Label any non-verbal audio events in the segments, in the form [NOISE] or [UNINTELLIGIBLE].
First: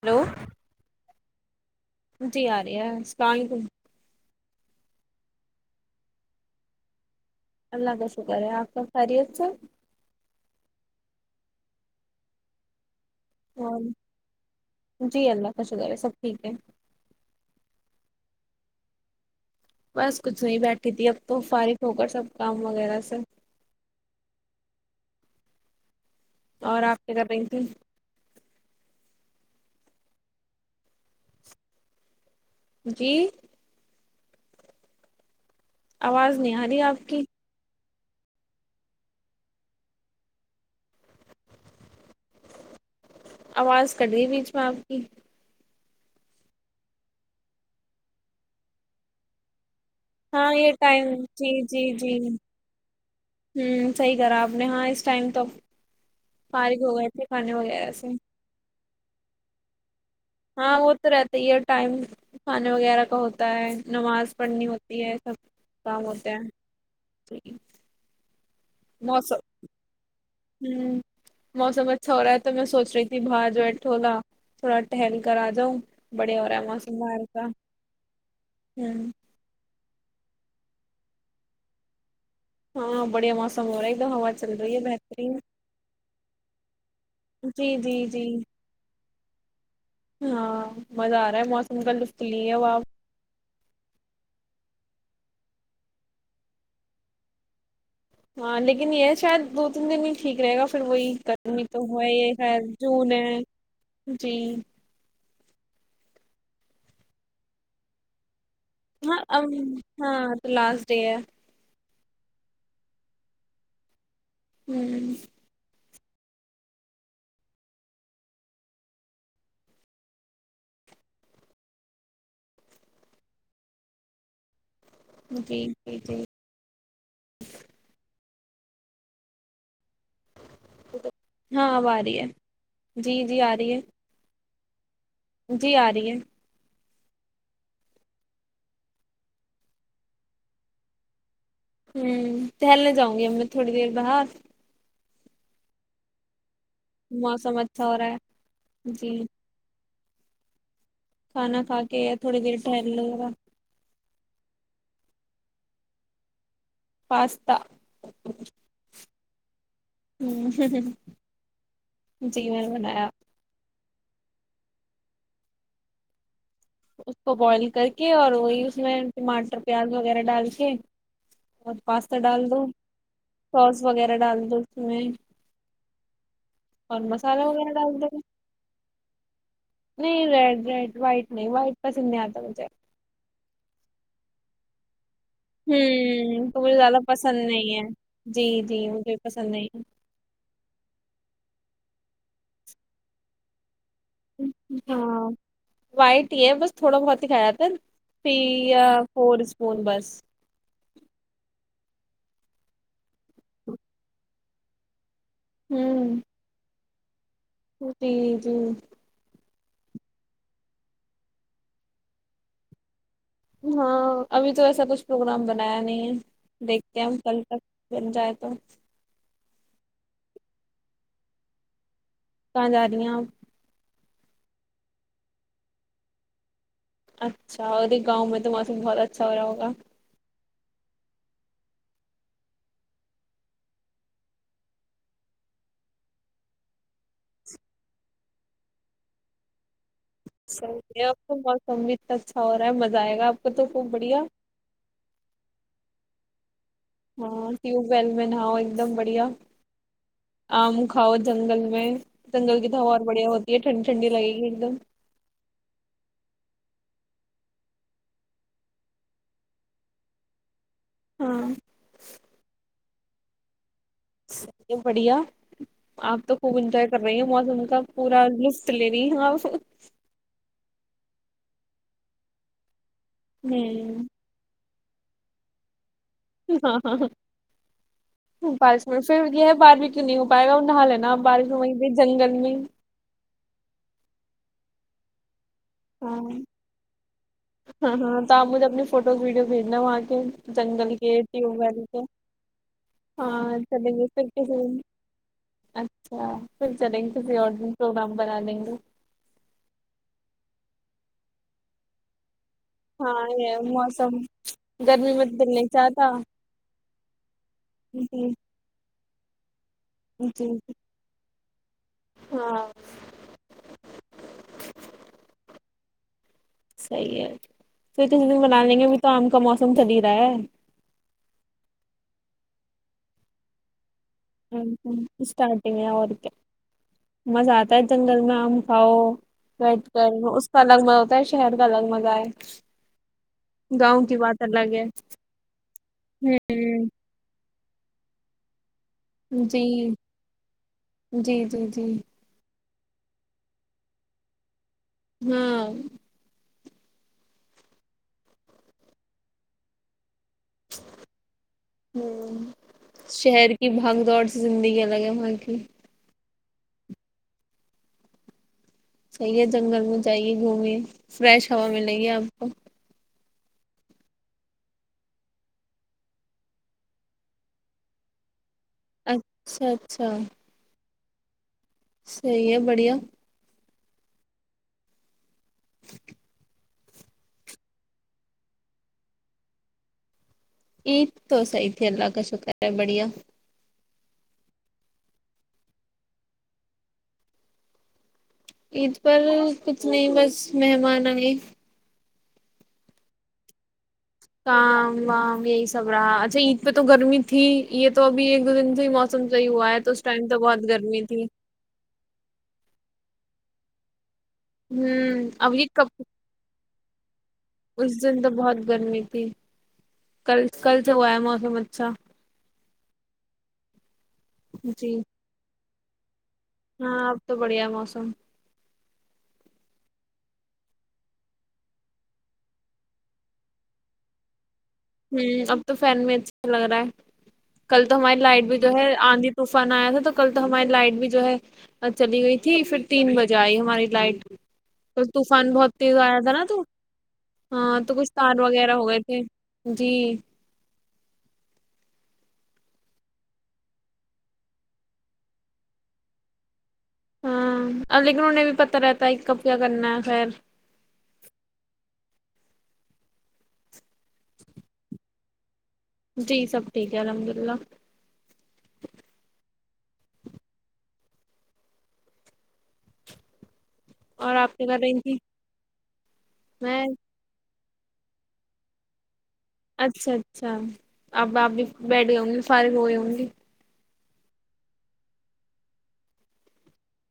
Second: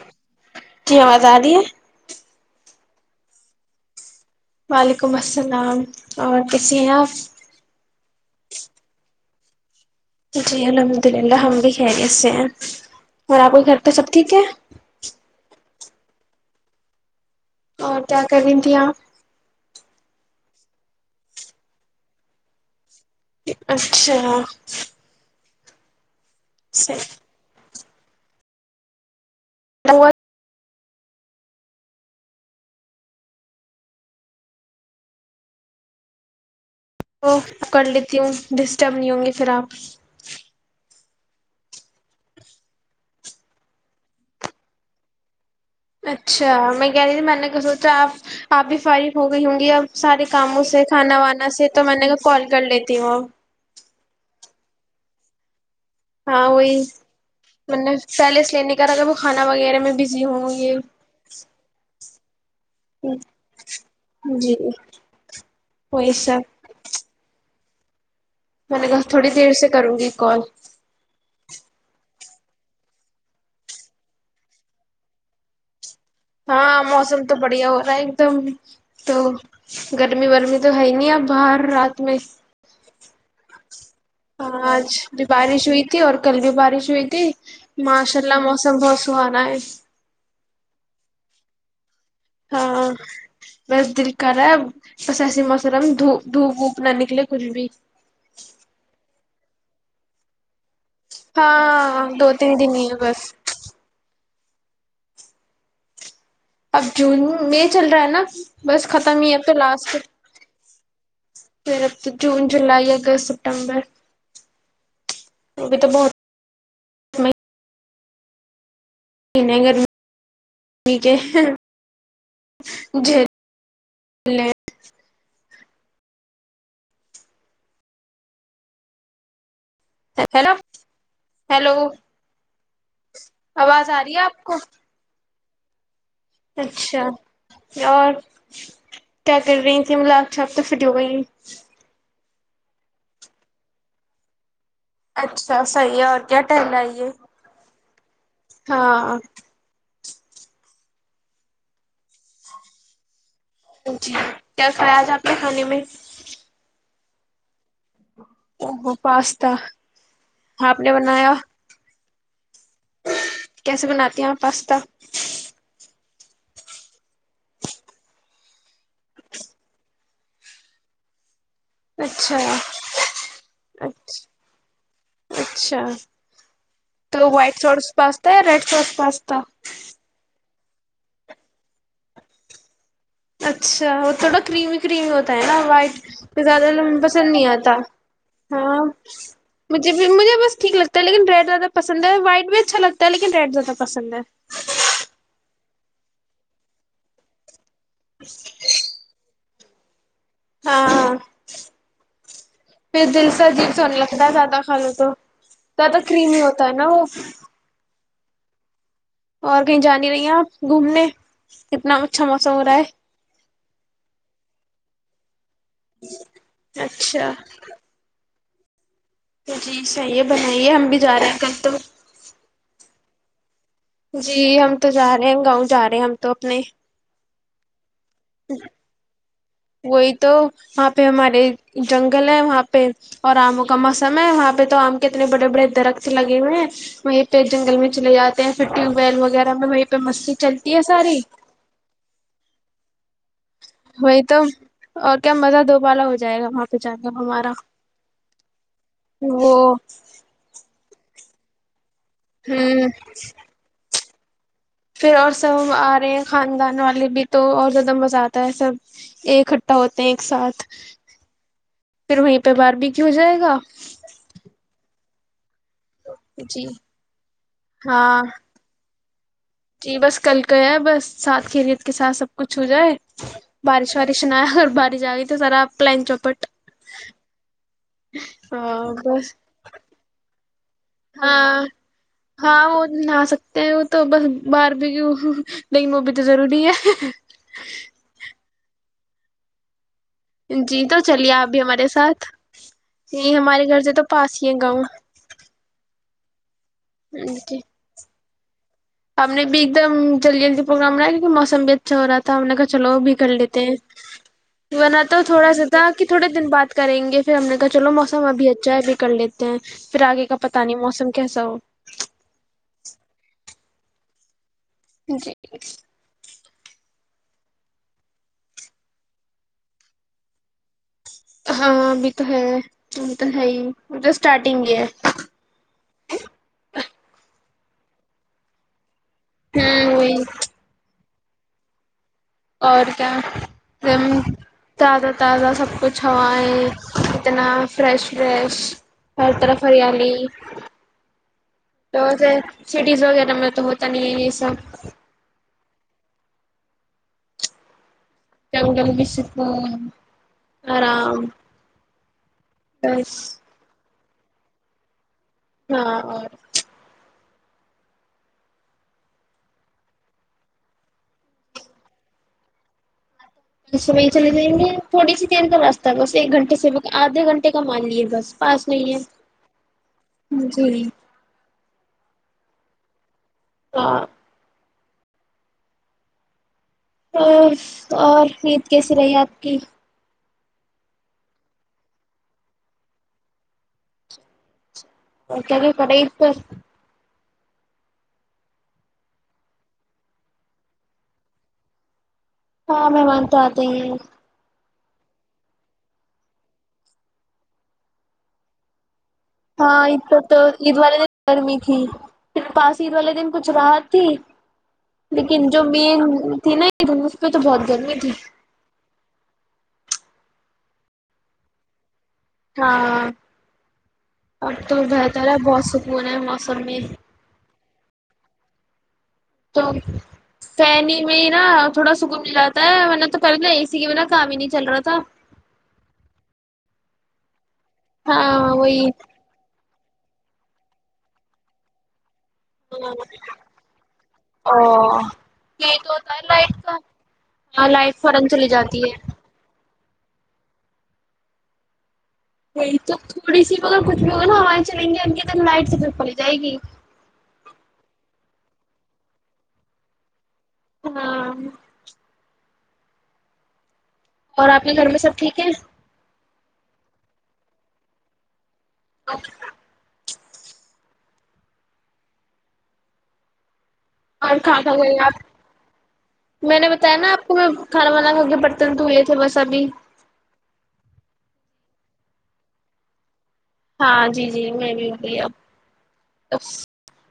Hello جی آواز آ رہی ہے جی آ رہ ہے اللام علیکم وعلیکم السلام اور کسی ہیں آپ [INAUDIBLE] اللہ کا شکر ہے آپ کا خیریت سے جی الحمد للہ ہم بھی ہیں ایس سے ہیں اور آپ کے گھر تو سب ٹھیک ہے بشغیر ہے سب ٹھیک ہے اور کیا کر رہی تھی آپ بس کچھ نہیں بیٹھی تھی اب تو فارغ ہو کر سب کام وغیرہ سے اچھا اور آپ کیا صحیح کر رہی تھے وہ جی آواز نہیں ہے اوک کیوں ڈسٹرب نہیں ہوں گی پھر آپ آواز رہی بیچ میں آپ کی اچھا میں کہہ رہی تھی میں نے کیا سوچا آپ آپ بھی فارغ ہو گئی ہوں گی اب سارے ہاں کاموں یہ سے ٹائم کھانا وانا جی سے تو جی میں نے جی کال کر لیتی ہوں صحیح کرا اپ نے ہاں اس ٹائم تو ہاں وہی فارغ ہو گئے تھے کھانے وغیرہ سے پیلس لینے وہ کھا وغیرہ میں بھی ہاں وہ تو رہتا یہ ٹائم کھانے وغیرہ کا ہوتا ہے نماز جی پڑھنی ہوتی ہے سب کام وہی ہوتا ہیں سب جی میں نے کہا تھوڑی موسم دیر سے کروں گی کال ہوں موسم اچھا ہو رہا ہے تو میں سوچ رہی تھی باہر جو ہے ٹولہ تھوڑا ٹہل کر آ جاؤں بڑھیا ہو رہا ہے ہاں موسم باہر تو کا بڑھیا ہو رہا ہے ایک دم ہوں تو گر گرمی رمی تو ہے ہی نہیں ا باہر رات میں ہاں بڑھیا معسم ہو رہے آج بھی بارش ہوئی تھی اور کل بھی بارش ہوئی تھی جی جی ماشاء جی اللہ موسم بہت سہانا ہے ہاں مزہ آ رہا ہے موسم کا لف ہاں بس دل کر رہا پ محرم د دھوپ ووپ نہ نکلے کچھ بھی ہاں لیکن یہ شاید دو تین دن ہی ٹھیک رہے گا پھر وہی گرمی تو ہو ہاں دو یہ تین خیر دن ہی جون بس ہے جی اب جون مے چل رہا ہے نا بس ہاں ختم ہی اب تو لاسٹ ہاں تو لاسٹ ج [UNINTELLIGIBLE] پھر اب تو جون جولائی اگست سپتمبر میں ہوں [UNINTELLIGIBLE] ج ن گھر ج [UNINTELLIGIBLE] جی جی جی ہیلو ہاں ہیلو اب آ رہی ہے آواز آ رہی ہے آپ کو جی آ رہی ہے اچھا اور کیا کر رہی ہیں ت ملاق چھاپ تو فٹی ہو گئی ہے ہوں ٹہلنے جاؤں گی ہم میں تھوڑی دیر باہر اچھا صحیح ہے اور کیا ٹ لائیے موسم اچھا ہو رہا ہے ہاں جی کھانا کھا کے تھوڑی دیر ٹہم لے گا جی کیا خیاد ہے آپ کے کھانے میں پاستتا اوہو پاستا ہوں ہوں ہ آپ نے [UNINTELLIGIBLE] بنایا جی میں نے بنایا کیسے بناتی ہیں پاستا اس کو بوائل کر کے اور وہی اس میں ٹماٹر پیاز وغیرہ ڈال کے اور پاستا اچھا ڈال دو سوس وغیرہ اچھ ڈال دو اس میں اچھا اور تو مسالہ وائٹ وغیرہ سوس ڈال دو پاستا یا ریڈ سوس پاستا نہیں ریڈ ریڈ وائٹ نہیں وائٹ پسند نہیں آتا مجھے اچھا اور تھوڑا کریمی کریمی ہوتا نا وائٹ تو ہوں زیادہ مجھے پسند نہیں آتا ہے جی ہاں جی مجھے پسند نہیں ہے مجھ مجھے بس ٹھیک لگتا ہے لیکن ریڈ زیادہ پسند ہے وائٹ بھی اچھا لگتا لیکن ریڈ زدہ پسند ہے ہاں وائٹ ہی ہے بس تھوڑا بہت ہی کھایا تھا نا پیا فور اسپون بس ہاں ہاں پھر دل سے عجیب سنے لگتا ہے زیادہ کھانے تو زیادہ ہوں کریمی ہوتا ہے نا وہ جی جی جی اور کہیں جاانی رہی ہیں آپ گھومنے کتنا اچھا موسم ہو رہا ہے ہاں ابھی تو ایسا کچھ پروگرام ب نہیں دیکھتے ہم اچھا کل تک بن جائے تو تو جی صحیح ہے بنائیے ہم بھی جا رہے ہیں کل تو جڑیا جی ہم تو جا رہے ہیں گاؤں جا رہے ہیں ہم تو اپنے اچھا اور گاں تو مسم بہت اچھا ہو رہا ہوگا وہی تو وہاں پہ ہمارے جنگل ہے وہاں پہ اور آموں کا موسم ہے وہاں پہ تو آم کے اتنے بڑے بڑے درخت لگے ہو ہیں وہیں پہ جنگل میں چے جاتے ہیں پگ ویل وغیرہ میں وہ پہ مستی چلتی صحیح ہے اب ساری تو موسم بھی اتنا اچھا ہو رہا ہے مزہ آئے گا اب وہی تو اور کیا مزہ دو پا جائے گ وہاں پہ جا کے ہمارا ہاں ٹیوب ویل میں نہاؤ ایک دم بڑیاک وہ ہاؤ جنگل میں جنگل کی تو ہوں ہوار بڑھیا ہوتی ہے ٹھنڈی ٹنڈ لگے گی دم پھر اور سب ہم آ رہے ہیں خاندان والے بھی تو اور زیادہ مزہ آتا ہے سب اکٹھا ہوتے ہیں ایک ساتھ ہاں پھر وہیں پہ باہ بھی کیوں ہو جائے گا بڑھیا آپ تو خوب جی انجوائے کر رہی ہیں موسم کا پورا ہاں لطف لے ج ہاں [UNINTELLIGIBLE] جی بس کل کا بس سات خریت کے ساتھ سب کچھ ہو جائے بارش وارش نہیا اور بارش ج گی [UNINTELLIGIBLE] توذر آپ ہاں ہاں ہاں بائیس ہاں منٹ پھر بس یہ ہے بعد میں کیوں نہیں ہو پائے گا نہا لینا آپ بارش ہاں میں وہیں پہ جنگل میں ہاں وہ نہا سکتے ہیں وہ تو بس بار ایک [UNINTELLIGIBLE] نہیں موبھی ہاں تو ضروری ہے ہاں ہاں تو آپ مجھے اپنی فوٹوز وڈیو بھیجنا آ جی تو چلیے آپ بھی ہمارے ساتھ یہ ہاں ہمارے گھر سے چلیں تو گے پھر پاس ہی ہے کسی دن گاؤں اچھا [UNINTELLIGIBLE] پھر چلیں گے آن جی پروگرام بنا دیں گے ہم نے بھی ایک دم جلدی جلدی پروگرام بنایا کیونکہ موسم بھی اچھا رہا تھا ہم نے کہا چلو وہ بھی ہاں کر یہ لیتے ہیں موسم بنا گرمی تو میں تھوڑا دل سا نہیں تھا کہ چاہتا تھوڑے دن بد کریں گے پھر ہم نے کہا چلو موسم جی ابھی اچھا ہے اب کر لیتے ہیں پھر آگے کا جی پتا نہیں موسم کیسا ہو ہاں جی صحیح ہے پھر کس دن بنا لیں گے ابھی تو آم کا موسم چلی رہا ہے ہاں ابھی تو ہے ا تو ہے ہی تو ہ اسٹارٹنگ ہی ہے اسٹارٹیگ اورکیا مزا آ پ جنل میں آم کاؤ بیٹھ ہوں کر وہی اس کا الگ میں ت شہر گالگ مزہ ہے اور کیا گاؤں کی بات الگ ہے تازہ تازہ سب کچھ ہوا ہے ہوں اتنا فریش فریش ہ طرف جی ہرییالی جی جی جی تو ہے سٹیز وغیرہ میں تو ہوتا نہیں ہے یہ سب ہاں کیاٹ بھی س آرام [UNINTELLIGIBLE] ہوں بس شہر کی بھگ گاڈ سے زندگی الگ ہے کی ہاں اور صحیح ہے جنگل میں جائیے گھومے فریش ہوا ملے گی آپ کو چلے جائیں گے تھوڑی سی دیر کا راستہ ہے بس ایک گھنٹے سے آدھے گھنٹے کا مان لیے بس پاس نہیں اچھا اچھا ہے جی صحی ہے بڑھیا [INAUDIBLE] [INAUDIBLE] اور اور عید کیسی رہی آپ کی عید تو سحی تھی اللہ کا شکر ہے بڑھیا [UNINTELLIGIBLE] عید پر کچھ نہیں بس مہمان آئے ہاں مہمان تو آتے ہی کام وام یہی سب رہا اچھا عید پہ تو گرمی تھی یہ تو ابھی ایک دو دن سے موسم صحیح ہوا ہے ہاں اس ایدهر ٹائم تو بہت عید والے گرمی تھی گرمی تھی پاس عید والے دن کچھ راحت تھی ہوں لیکن اب جو یہ بھی کب تھی نا [INAUDIBLE] اس گرمی تھی دن تو بہت گرمی تھی کل کل سے ہوا ہے موسم اچھا ہاں اب تو جی بہتر ہے بہت سکون ہے موسم میں ہاں اب تو بڑھیا ہے موسم تو فین میں ہی نا تھوڑا سکون دلاتا ہے ورنا تو کل اسی کے بنا کام ہی نہیں چل رہا تھا ہوں اب تو فین میں اچھا لگ رہا ہے کل تو ہماری لائٹ ہاں بھی جو وہی ہے آندھی تو فان آیا تھا تو کل تو ہماری لائٹ بھی جو ہے چلی گئی تھی پھر تین بجے آئی ہماری لائٹ او تو طوفان بہت یہی تو تیز ہوتا آیا ہے تھا نا تو لائٹ کا ہاں تو لائٹ کچھ فورن تار چلی وغیرہ جاتی ہو ہے گئے تھے جی وہی تو تھوڑی سی اگر کچھ بھی ہوا نا چلیں گی نا تو لائٹ سب سے پہلے جائے گی انہوں نے بھی پتا رہتا ہے کب کیا کرنا ہے خیر ہاں اور آپ کے گھر میں سب ٹھیک ہے جی سب ٹھیک ہے الحمد للہ [INAUDIBLE] اور آپ کہاں کیا کہاں کر گی رہی تھی آپ میں نے بتایا نا آپ کو میں کھانا وانا کھا کے برتن دھو لے تی اچھا اچھا اب آپ بھی بیٹھ گی ہوں گی فارغ ہو گی ہوگی ہاں جی جی میں بھی ہو بھی اب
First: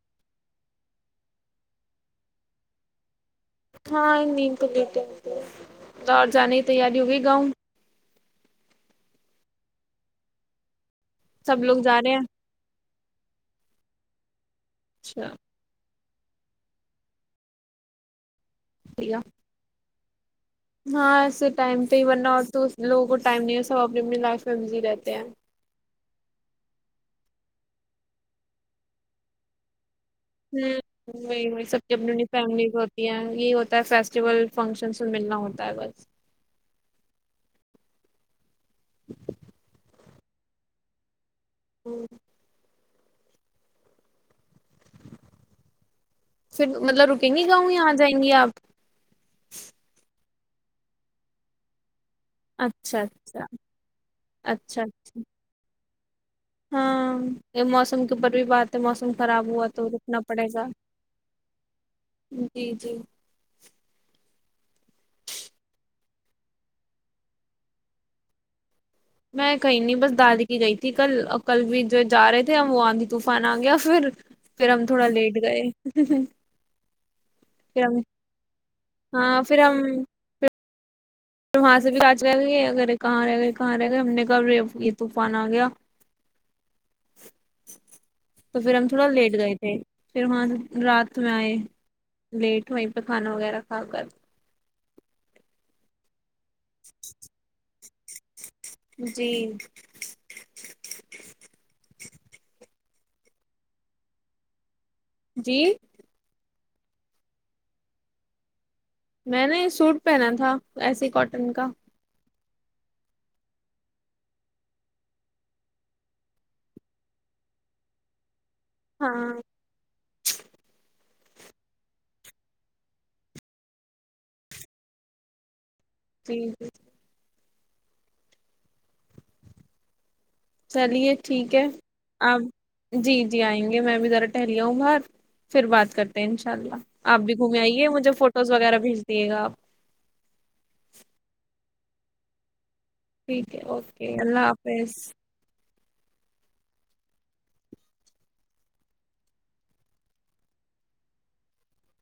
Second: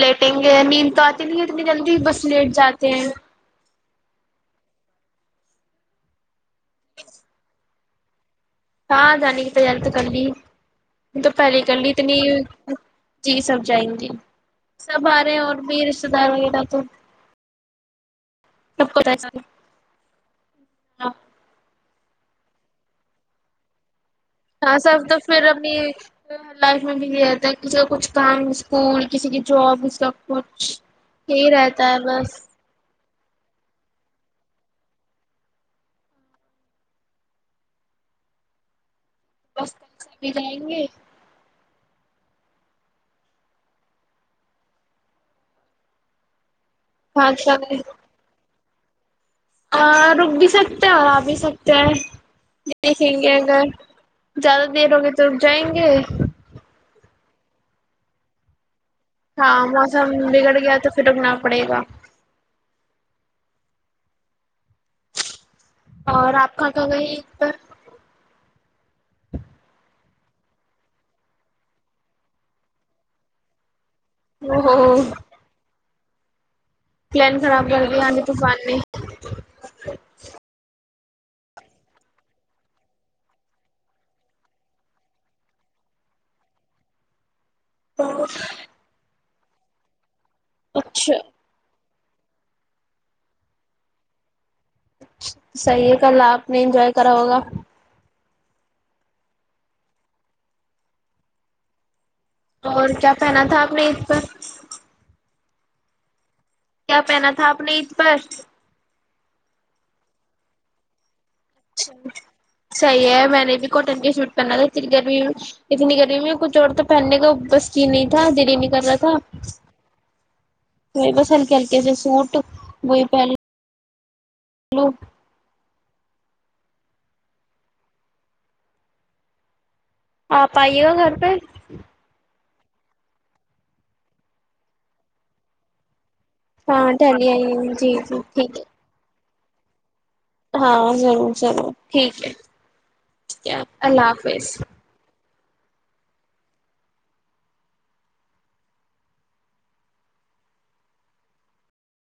لیٹیں گے نیند تو آتی نہیں ہے اتنی جلدی بس لیٹ جاتے ہیں ہاں نیند تو لیٹ ہی اتی ہے خدا جانے تیاری ہوئی گاؤں ہاں جانے کی تیاری تو کر لی یہ تو پہلے ہی سب کر لوگ لی جا رہے اتنی ہیں جی سب جائیں گے سب آ رہے اچھا ہیں اور بھییر سدار وغیرہ تو سب پتا چلے ہاںسے ٹائم تو ورنہ تو لوگوں کو ٹائم نہیں ہے سب اپنی لائف میں ہ بزی سب رہتے تو ہیں پھر اپنی لائف میں بھی یہ رہتا ہے اس کا کچھ کام اسکول کسی کی جاب اس کا ہ کچھ وہی یہی وہ رہتا سب ہے اپنینی بس فیملی کو یہ ہوتا ہے فیسٹیول فنکشن ملنا ہوتا ہے بس [INAUDIBLE] بس پنسا بھی جائیں گے ہوں پھر مطلب رکیں گی گاؤں یہاں آ جائیں گی آپ آ رب دی سکتے ہیں اور آ بھی سکتے ہیں اچھا دیکھیں گے اچھا اگر زیادہ اچھا دیر ہوگی تو جائیں گے ہ۔ ہاں یہ موسم کے اوپر بھی بات موسم خراب ہاں ہوا تو موسم رکنا پڑے بگڑ گا گیا تو پھر رکنا پڑے گا جی جی اور آپ کا کیا کہی ایک پر میں کہیں نہیں بس دادی کی گئی تھی کل کل بھی جو جا رہے تھے ہم وہ آندھی طوفان آ گیا پھر وہ پھر ہم ہو تھوڑا لیٹ گئے ج ہ پلن خراب کر گیا آنی طفان میں اور وہاں سے بھی آچ گ گ یہ اے کہاں رہ گے کہاں رہ گئے ہم نے گھر یہ طوفان آ گیا تو پھر ہم تھوڑا لیٹ ے پھر وہاں سے اچھا رات میں آئے لیٹ ہویں پہ کھانا وغیرہ کھا کر چ صحیح کل آپ نے انجوائے کرا ہوگا جی اور کیا پہنا تھا آپ نے اسید پر جی کیا پہنا تھا آپ نے عید پر میں نے سوٹ پہنا تھا ایسی کاٹ انن کا صحیح ہے میں نے بھی کاٹن کے شوٹ پہنا تھا اتنی گرمی اتنی گرمی میں کچھ اور تو پہننے کا بسی نہیں تھا دی کر رہا تھا ہاں نہیں بس ہلکے ہلکے سے سوٹ وہئی پہل للو ٹھیک ہے آپ آئیے گا چلیے گھر پہ ٹھیک ہے آپ جی جی آئیں گے میں بھی ذرا ٹہلیا ہوں باہر پھر بات کرتے انشاء اللہ ہاں آپ ٹہلی بھی گھومے آئیے جی مجھے جی فوٹوز ٹھیک وغیرہ ہے بھیج دییے گ آپ ہاں ضرور ضرور ٹھیک ہے ٹھیک ہے اوکے اللہ حافظ